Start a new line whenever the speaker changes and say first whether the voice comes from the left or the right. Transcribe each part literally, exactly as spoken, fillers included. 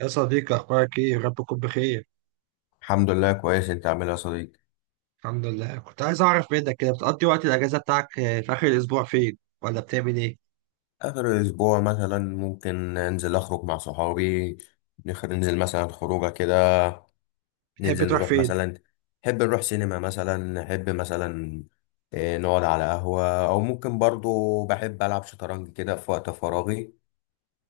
right: يا صديقي، أخبارك إيه؟ رب تكون بخير.
left: الحمد لله كويس. انت عامل ايه يا صديقي؟
right: الحمد لله. كنت عايز أعرف منك كده، بتقضي وقت الأجازة بتاعك آه، في آخر الأسبوع فين؟ ولا بتعمل إيه؟
left: اخر اسبوع مثلا ممكن انزل اخرج مع صحابي. نخ- ننزل مثلا خروجه كده.
right: بتحب
left: ننزل
right: تروح
left: نروح
right: فين؟
left: مثلا، نحب نروح سينما مثلا نحب مثلا. اه، نقعد على قهوه او ممكن برضو بحب العب شطرنج كده في وقت فراغي.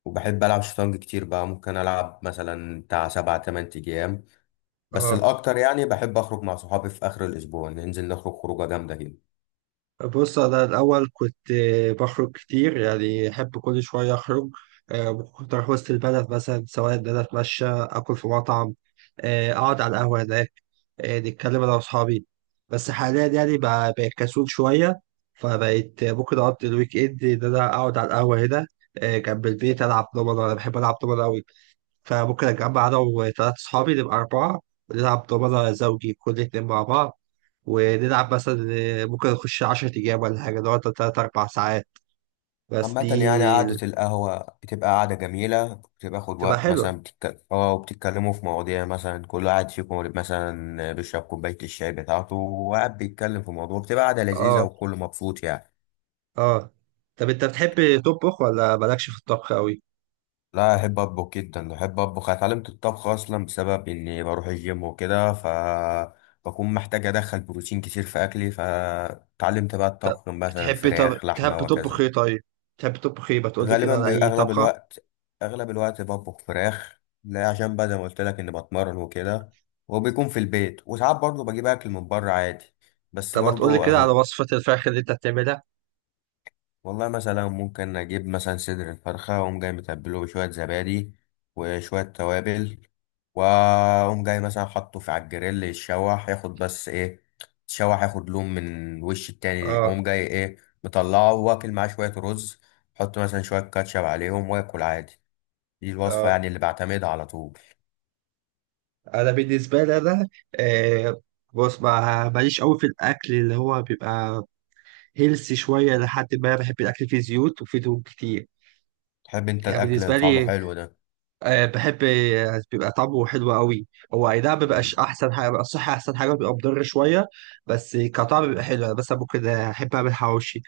left: وبحب العب شطرنج كتير بقى، ممكن العب مثلا بتاع سبع تمن ايام. بس
right: آه
left: الاكتر يعني بحب اخرج مع صحابي في اخر الاسبوع ننزل نخرج خروجه جامده كده.
right: بص، أنا الأول كنت آه، بخرج كتير، يعني أحب كل شوية أخرج. آه، كنت أروح وسط البلد مثلا، سواء إن أنا أتمشى، آكل في مطعم، آه، أقعد على القهوة هناك، إيه، نتكلم انا واصحابي. بس حاليا يعني بقى- بقيت كسول شويه، فبقيت ممكن اقضي الويك اند ان انا اقعد على القهوه هنا، إيه، جنب البيت، العب دومنه. انا بحب العب دومنه قوي، فممكن اجمع انا وثلاث اصحابي نبقى اربعه، ونلعب دومنه زوجي كل اتنين مع بعض، ونلعب مثلا إيه، ممكن نخش 10 ايام ولا حاجه، نقعد تلات اربع ساعات. بس
left: عامة يعني
right: دي
left: قعدة القهوة بتبقى قعدة جميلة بتاخد
right: تبقى
left: وقت
right: حلوه.
left: مثلا بتتك... اه وبتتكلموا في مواضيع مثلا كل واحد فيكم مثلا بيشرب كوباية الشاي بتاعته وقاعد بيتكلم في موضوع، بتبقى قعدة لذيذة
right: اه.
left: والكل مبسوط يعني.
right: اه. طب انت بتحب تطبخ ولا مالكش في الطبخ قوي؟
left: لا أحب أطبخ جدا، أحب أطبخ. أنا اتعلمت الطبخ أصلا بسبب إني بروح الجيم وكده، ف بكون محتاج أدخل بروتين كتير في أكلي، فتعلمت بقى
right: طب
left: الطبخ مثلا
right: بتحبي طب
left: فراخ لحمة
right: بتحبي تطبخ
left: وكذا.
right: ايه طيب؟ بتحبي تطبخ ايه؟ ما تقولي كده
left: غالبا
right: على
left: بيبقى
right: اي
left: اغلب
right: طبخة؟
left: الوقت، اغلب الوقت بطبخ فراخ، لا عشان بقى زي ما قلت لك اني بتمرن وكده. وبيكون في البيت، وساعات برضه بجيب اكل من بره عادي. بس
right: طب ما تقولي
left: برضه
right: كده على
left: أغل...
right: وصفة الفراخ اللي انت بتعملها؟
left: والله مثلا ممكن اجيب مثلا صدر الفرخه واقوم جاي متبله بشويه زبادي وشويه توابل، واقوم جاي مثلا حاطه في على الجريل يتشوح ياخد بس ايه، يتشوح ياخد لون من وش التاني،
right: اه.
left: اقوم جاي ايه مطلعه واكل معاه شويه رز. حط مثلا شويه كاتشب عليهم واكل عادي. دي الوصفة
right: اه.
left: يعني اللي بعتمدها على طول.
right: انا بالنسبة لي انا آه بص، ما ماليش قوي في الاكل اللي هو بيبقى هيلثي شوية، لحد ما بحب الاكل فيه زيوت وفيه دهون كتير.
left: تحب انت
right: يعني
left: الاكل اللي
right: بالنسبة
left: طعمه
right: لي
left: حلو ده؟
right: آه بحب آه، بيبقى طعمه حلو قوي. هو اي نعم مبيبقاش احسن حاجة، بيبقى الصحة احسن حاجة، بيبقى مضر شوية، بس كطعم بيبقى حلو. انا مثلا ممكن احب اعمل حواوشي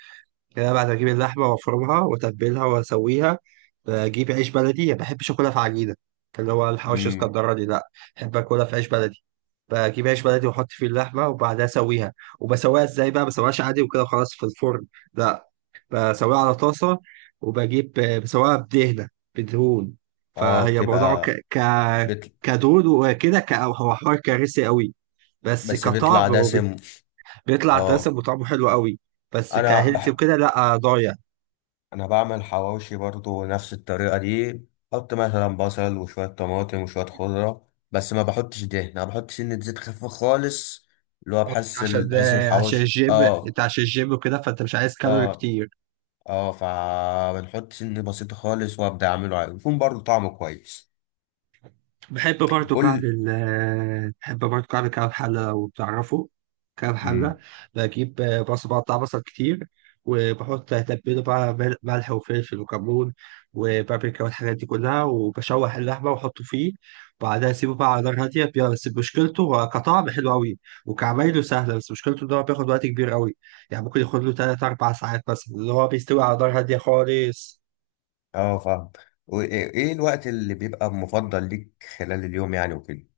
right: كده، بعد اجيب اللحمه وافرمها واتبلها واسويها. بجيب عيش بلدي، ما بحبش اكلها في عجينه اللي هو الحواوشي
left: امم
right: اسكندراني دي، لا، بحب اكلها في عيش بلدي. بجيب عيش بلدي واحط فيه اللحمه وبعدها اسويها. وبسويها ازاي بقى؟ ما بسويهاش عادي وكده خلاص في الفرن، لا، بسويها على طاسه. وبجيب بسويها بدهنه، بدهون.
left: اه،
right: فهي موضوع ك...
left: بتبقى
right: ك...
left: بت...
right: كدهون وكده. ك... هو حوار كارثي قوي، بس
left: بس بيطلع
right: كطعم هو
left: دسم.
right: بيطلع دسم
left: اه،
right: وطعمه حلو قوي. بس
left: انا
right: كهيلثي
left: بح...
right: وكده لا، ضايع.
left: انا بعمل حواوشي برضو نفس الطريقة دي. حط مثلا بصل وشوية طماطم وشوية خضرة، بس ما بحطش دهن، انا بحط سنة زيت خفيفة خالص. اللي هو بحس
right: عشان
left: ال... بحس
right: آه، عشان
left: الحواوشي
right: الجيم، انت
left: اه
right: عشان الجيم وكده فانت مش عايز كالوري
left: اه
right: كتير.
left: اه فبنحط سنة بسيطة خالص وابدا اعمله عادي. يكون برضو طعمه كويس.
right: بحب برضو كعب
left: قول.
right: ال آه، بحب برضو كعب كعب حلة، لو بتعرفه. كعب حلة،
left: مم.
right: بجيب بصل، بقطع بصل كتير، وبحط تتبيله بقى، مل- ملح وفلفل وكمون وبابريكا والحاجات دي كلها، وبشوح اللحمة وأحطه فيه، وبعدها أسيبه بقى على نار هادية. بي- بس مشكلته هو كطعم حلو أوي وكعمايله سهلة، بس مشكلته إن هو بياخد وقت كبير أوي. يعني ممكن ياخد له تلات أربع ساعات مثلا، اللي هو بيستوي على نار هادية خالص.
left: اه فاهم. وايه إيه الوقت اللي بيبقى مفضل ليك خلال اليوم يعني وكده؟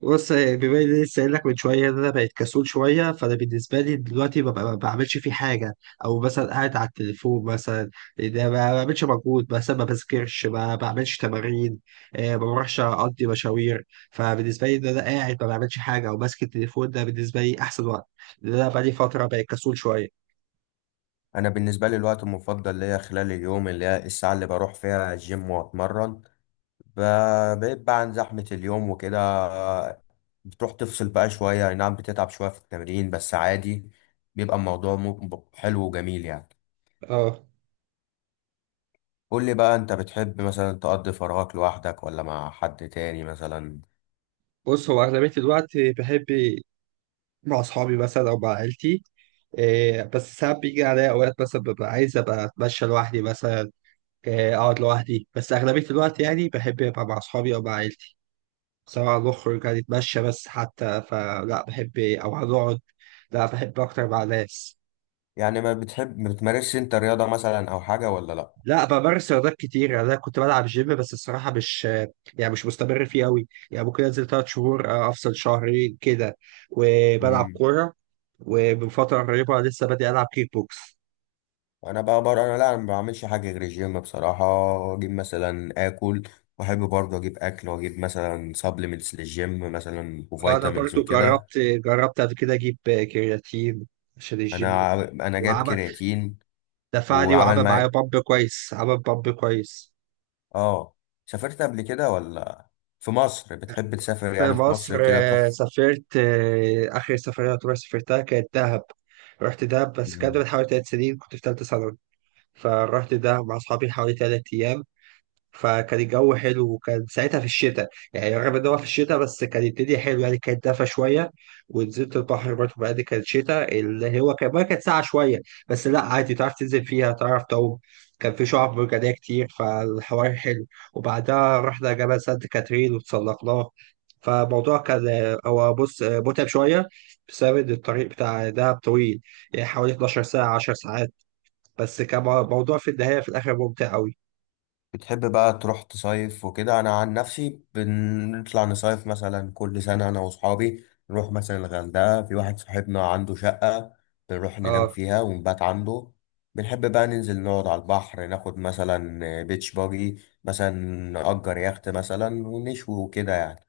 right: بص، بما اني لسه قايل لك من شويه ان انا بقيت كسول شويه، فانا بالنسبه لي دلوقتي ما ب- ما بعملش فيه حاجه، او مثلا قاعد على التليفون مثلا. ده ما بعملش مجهود، مثلا ما بذاكرش، ما بعملش تمارين، آه، ما بروحش اقضي مشاوير. فبالنسبه لي ان انا قاعد ما بعملش حاجه او ماسك التليفون ده، بالنسبه لي احسن وقت، لان انا بقالي فتره بقيت كسول شويه.
left: انا بالنسبه لي الوقت المفضل ليا خلال اليوم اللي هي الساعه اللي بروح فيها الجيم واتمرن. ب- بيبقى عن زحمه اليوم وكده. بتروح تفصل بقى شويه، أي نعم بتتعب شويه في التمرين بس عادي. بيبقى الموضوع م- حلو وجميل يعني.
right: اه.
left: قول لي بقى، انت بتحب مثلا تقضي فراغك لوحدك ولا مع حد تاني مثلا؟
right: بص، هو اغلبيه الوقت بحب مع اصحابي مثلا او مع عيلتي. إيه بس ساعات بيجي عليا اوقات مثلا ببقى عايز ابقى اتمشى لوحدي مثلا، آه، اقعد لوحدي، بس اغلبيه الوقت يعني بحب ابقى مع اصحابي او مع عيلتي، سواء نخرج هنتمشى بس حتى فلا بحب، او هنقعد، لا، بحب اكتر مع ناس.
left: يعني ما بتحب، ما بتمارسش انت رياضه مثلا او حاجه ولا لا؟
right: لا، بمارس رياضات كتير. يعني انا كنت بلعب جيم، بس الصراحه مش يعني مش مستمر فيه قوي. يعني ممكن انزل ثلاث شهور، آه، افصل شهرين كده، وبلعب
left: مم.
right: كوره، ومن فتره قريبه لسه بادئ العب كيك بوكس.
left: انا بقى بره انا، لا انا ما بعملش حاجه غير الجيم بصراحه. اجيب مثلا اكل، واحب برضه اجيب اكل واجيب مثلا سبلمنتس للجيم مثلا
right: انا
left: وفيتامينز
right: برضو
left: وكده.
right: جربت جربت قبل كده اجيب كرياتين عشان الجيم
left: انا
right: وكده.
left: انا جايب
right: وعمل
left: كرياتين
right: دفعني
left: وعمل
right: وعمل معايا
left: معايا.
right: بامب كويس، عمل بامب كويس.
left: اه، سافرت قبل كده ولا؟ في مصر بتحب تسافر
right: في
left: يعني؟ في
right: مصر
left: مصر كده
right: آه،
left: تروح؟
right: سافرت. آه، آخر سفرية يعتبر سافرتها كانت دهب. رحت دهب بس كانت من حوالي تلات سنين، كنت في تالتة ثانوي، فرحت دهب مع أصحابي حوالي تلات أيام. فكان الجو حلو وكان ساعتها في الشتاء، يعني رغم ان هو في الشتاء بس كان الدنيا حلوه، يعني كانت دافى شويه. ونزلت البحر برضه، بعد كانت شتاء اللي هو كان بقى، كانت ساعة شويه، بس لا عادي، تعرف تنزل فيها، تعرف تعوم. كان في شعاب مرجانيه كتير، فالحوار حلو. وبعدها رحنا جبل سانت كاترين وتسلقناه. فالموضوع كان هو بص متعب شويه بسبب إن الطريق بتاع دهب طويل، يعني حوالي اتناشر ساعة ساعه 10 ساعات، بس كان موضوع في النهايه في الاخر ممتع قوي.
left: بتحب بقى تروح تصيف وكده؟ انا عن نفسي بنطلع نصيف مثلا كل سنه انا واصحابي. نروح مثلا الغردقه، في واحد صاحبنا عنده شقه بنروح ننام
right: اه.
left: فيها ونبات عنده. بنحب بقى ننزل نقعد على البحر ناخد مثلا بيتش باجي مثلا، نأجر يخت مثلا ونشوي وكده يعني.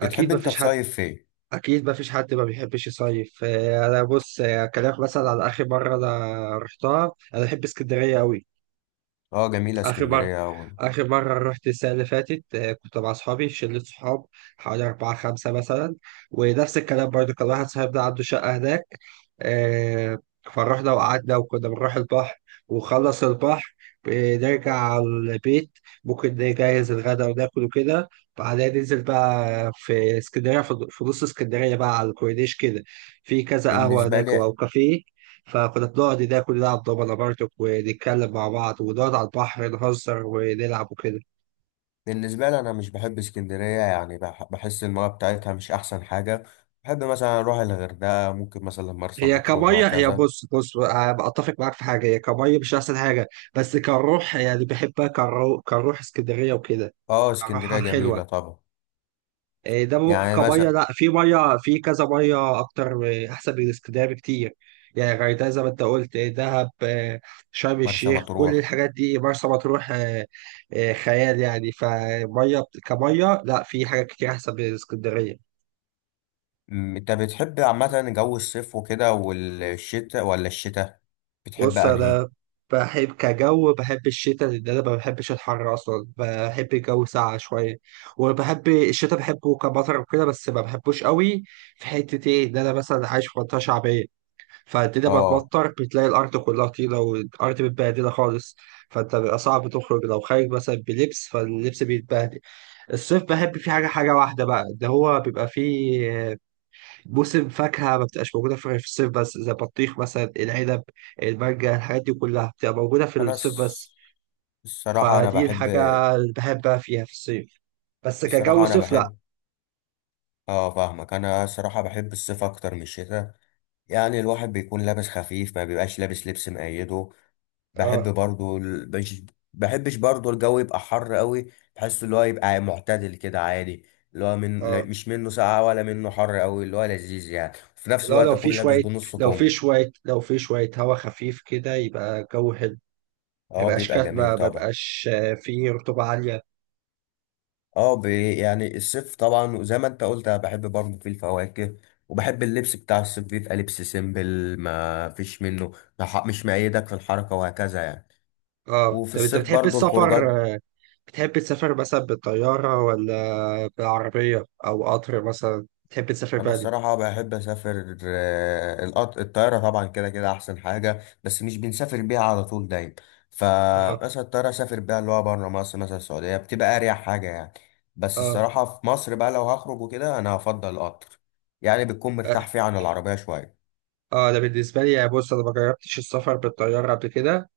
left: بتحب انت
right: مفيش حد
left: تصيف فين؟
right: اكيد ما فيش حد ما بيحبش يصيف. آه، انا بص، آه، اكلمك مثلا على اخر مره انا رحتها، انا بحب اسكندريه قوي.
left: اه جميله
right: آخر مرة
left: اسكندريه أوي.
right: آخر مرة رحت السنة اللي فاتت، آه، كنت مع أصحابي شلة صحاب حوالي أربعة خمسة مثلا. ونفس الكلام برضه، كان واحد صاحبنا عنده شقة هناك، آه، فرحنا وقعدنا وكنا بنروح البحر، وخلص البحر بنرجع على البيت، ممكن نجهز الغدا وناكل وكده. بعدها ننزل بقى في اسكندرية، في في نص اسكندرية بقى، على الكورنيش كده، في كذا قهوة
left: بالنسبه
right: هناك
left: لي،
right: أو كافيه، فكنا بنقعد ناكل، نلعب دومنا برضك، ونتكلم مع بعض ونقعد على البحر نهزر ونلعب وكده.
left: بالنسبة لي أنا مش بحب اسكندرية يعني. بح- بحس المياه بتاعتها مش أحسن حاجة. بحب مثلا أروح الغردقة، ممكن مثلا مرسى
right: هي
left: مطروح
right: كمية هي
left: وهكذا.
right: بص، بص أنا أتفق معاك في حاجة، هي كمية مش أحسن حاجة، بس كروح يعني بحبها كروح. كروح اسكندرية وكده،
left: أه
right: كروحها
left: اسكندرية
right: حلوة.
left: جميلة طبعا.
right: إيه ده ممكن
left: يعني
right: كميه
left: مثلا
right: لا، في ميه، في كذا ميه اكتر إيه، احسن من اسكندريه بكتير. يعني غردقه زي ما انت قلت، إيه، دهب، إيه، شرم
left: مرسى
right: الشيخ، كل
left: مطروح.
right: الحاجات دي، مرسى مطروح، إيه، إيه، خيال يعني. فميه بت- كميه لا، في حاجات كتير احسن من اسكندريه.
left: أمم، أنت بتحب عامة جو الصيف وكده والشتاء، ولا الشتاء؟ بتحب
right: بص
left: أنهي؟
right: انا بحب كجو، بحب الشتاء لان انا ما بحبش الحر اصلا، بحب الجو ساقع شويه. وبحب الشتاء، بحبه كمطر وكده، بس ما بحبوش قوي، في حته ايه، ان انا مثلا عايش في منطقه شعبيه، فالدنيا بقت
left: أه
right: مطر بتلاقي الأرض كلها طينة، والأرض متبهدلة خالص، فأنت بيبقى صعب تخرج، لو خارج مثلا بلبس فاللبس بيتبهدل. الصيف بحب فيه حاجة حاجة واحدة بقى، ده هو بيبقى فيه موسم فاكهة ما بتبقاش موجودة في غير في الصيف بس، زي البطيخ مثلا، العنب، المانجا، الحاجات دي كلها بتبقى موجودة في
left: أنا
right: الصيف
left: الص-
right: بس،
left: الصراحة أنا
right: فدي
left: بحب،
right: الحاجة اللي بحبها فيها في الصيف، بس كجو
left: الصراحة أنا
right: صيف لأ.
left: بحب. أه فاهمك، أنا الصراحة بحب الصيف أكتر من الشتاء. يعني الواحد بيكون لابس خفيف، ما بيبقاش لابس لبس مقيده. بحب
right: اه.
left: برضو ال... مش بحبش برضو الجو يبقى حر قوي. بحس اللي هو يبقى معتدل كده عادي، اللي هو من لا-
right: اه.
left: مش منه ساقع ولا منه حر قوي، اللي هو لذيذ يعني وفي نفس
right: لا،
left: الوقت
right: لو في
left: اكون لابس
right: شوية
left: بنص
right: لو في
left: كم.
right: شوية لو في شوية هوا خفيف كده، يبقى جو حلو، ما
left: اه
right: يبقاش
left: بيبقى
right: كاتبة،
left: جميل
right: ما
left: طبعا.
right: يبقاش آه، فيه رطوبة عالية.
left: اه ب... يعني الصيف طبعا زي ما انت قلت أنا بحب برضو فيه الفواكه، وبحب اللبس بتاع الصيف بيبقى لبس سيمبل، ما فيش منه ما ح- مش مقيدك في الحركة وهكذا يعني.
right: اه.
left: وفي
right: طب انت
left: الصيف
right: بتحب
left: برضو
right: السفر؟
left: الخروجات.
right: آه، بتحب تسافر مثلا بالطيارة ولا بالعربية او قطر مثلا؟ بتحب تسافر
left: انا
right: بقى؟
left: الصراحه بحب اسافر. آه، القط- الطياره طبعا كده كده احسن حاجه، بس مش بنسافر بيها على طول دايما.
right: اه.
left: فمثلا الطياره اسافر بيها اللي هو بره مصر مثلا السعوديه بتبقى اريح حاجه يعني. بس
right: اه.
left: الصراحه في مصر بقى لو هخرج وكده انا هفضل القطر. يعني بتكون
right: اه.
left: مرتاح فيه عن العربيه شويه.
right: آه، انا بالنسبة لي يعني، بص، انا ما جربتش السفر بالطيارة قبل كده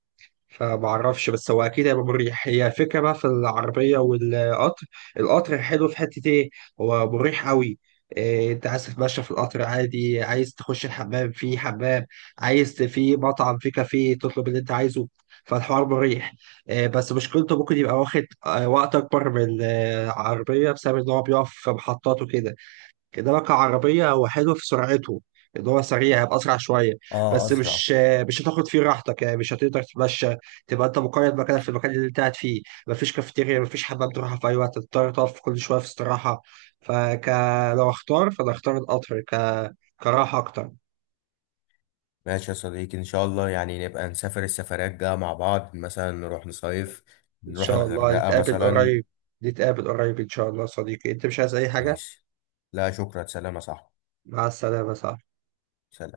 right: فمعرفش، بس هو اكيد هيبقى مريح. هي فكره بقى في العربيه والقطر. القطر حلو في حته ايه، هو مريح قوي، إيه انت عايز تتمشى في القطر عادي، عايز تخش الحمام، في حمام، عايز ت- في مطعم، في كافيه تطلب اللي انت عايزه، فالحوار مريح. إيه بس مشكلته، ممكن يبقى واخد آه، وقت اكبر من آه، العربيه، بسبب ان هو بيقف في محطات وكده. كده لك عربية، هو حلو في سرعته، اللي هو سريع، هيبقى أسرع شوية،
left: اه
right: بس
left: اسرع.
right: مش مش هتاخد فيه راحتك، يعني مش هتقدر تتمشى، تبقى أنت مقيد مكانك في المكان اللي أنت قاعد فيه، مفيش كافيتيريا، مفيش حمام تروحها في أي وقت، هتضطر تقف كل شوية في استراحة. فك لو أختار فأنا أختار القطر ك... كراحة أكتر.
left: ماشي يا صديقي، ان شاء الله يعني نبقى نسافر السفرات الجايه مع بعض مثلا، نروح نصيف
right: إن
left: نروح
right: شاء الله
left: الغردقه
right: نتقابل
left: مثلا.
right: قريب. نتقابل قريب إن شاء الله يا صديقي. أنت مش عايز أي حاجة؟
left: ماشي. لا شكرا، سلام يا صاحبي.
right: مع السلامة. صح.
left: سلام.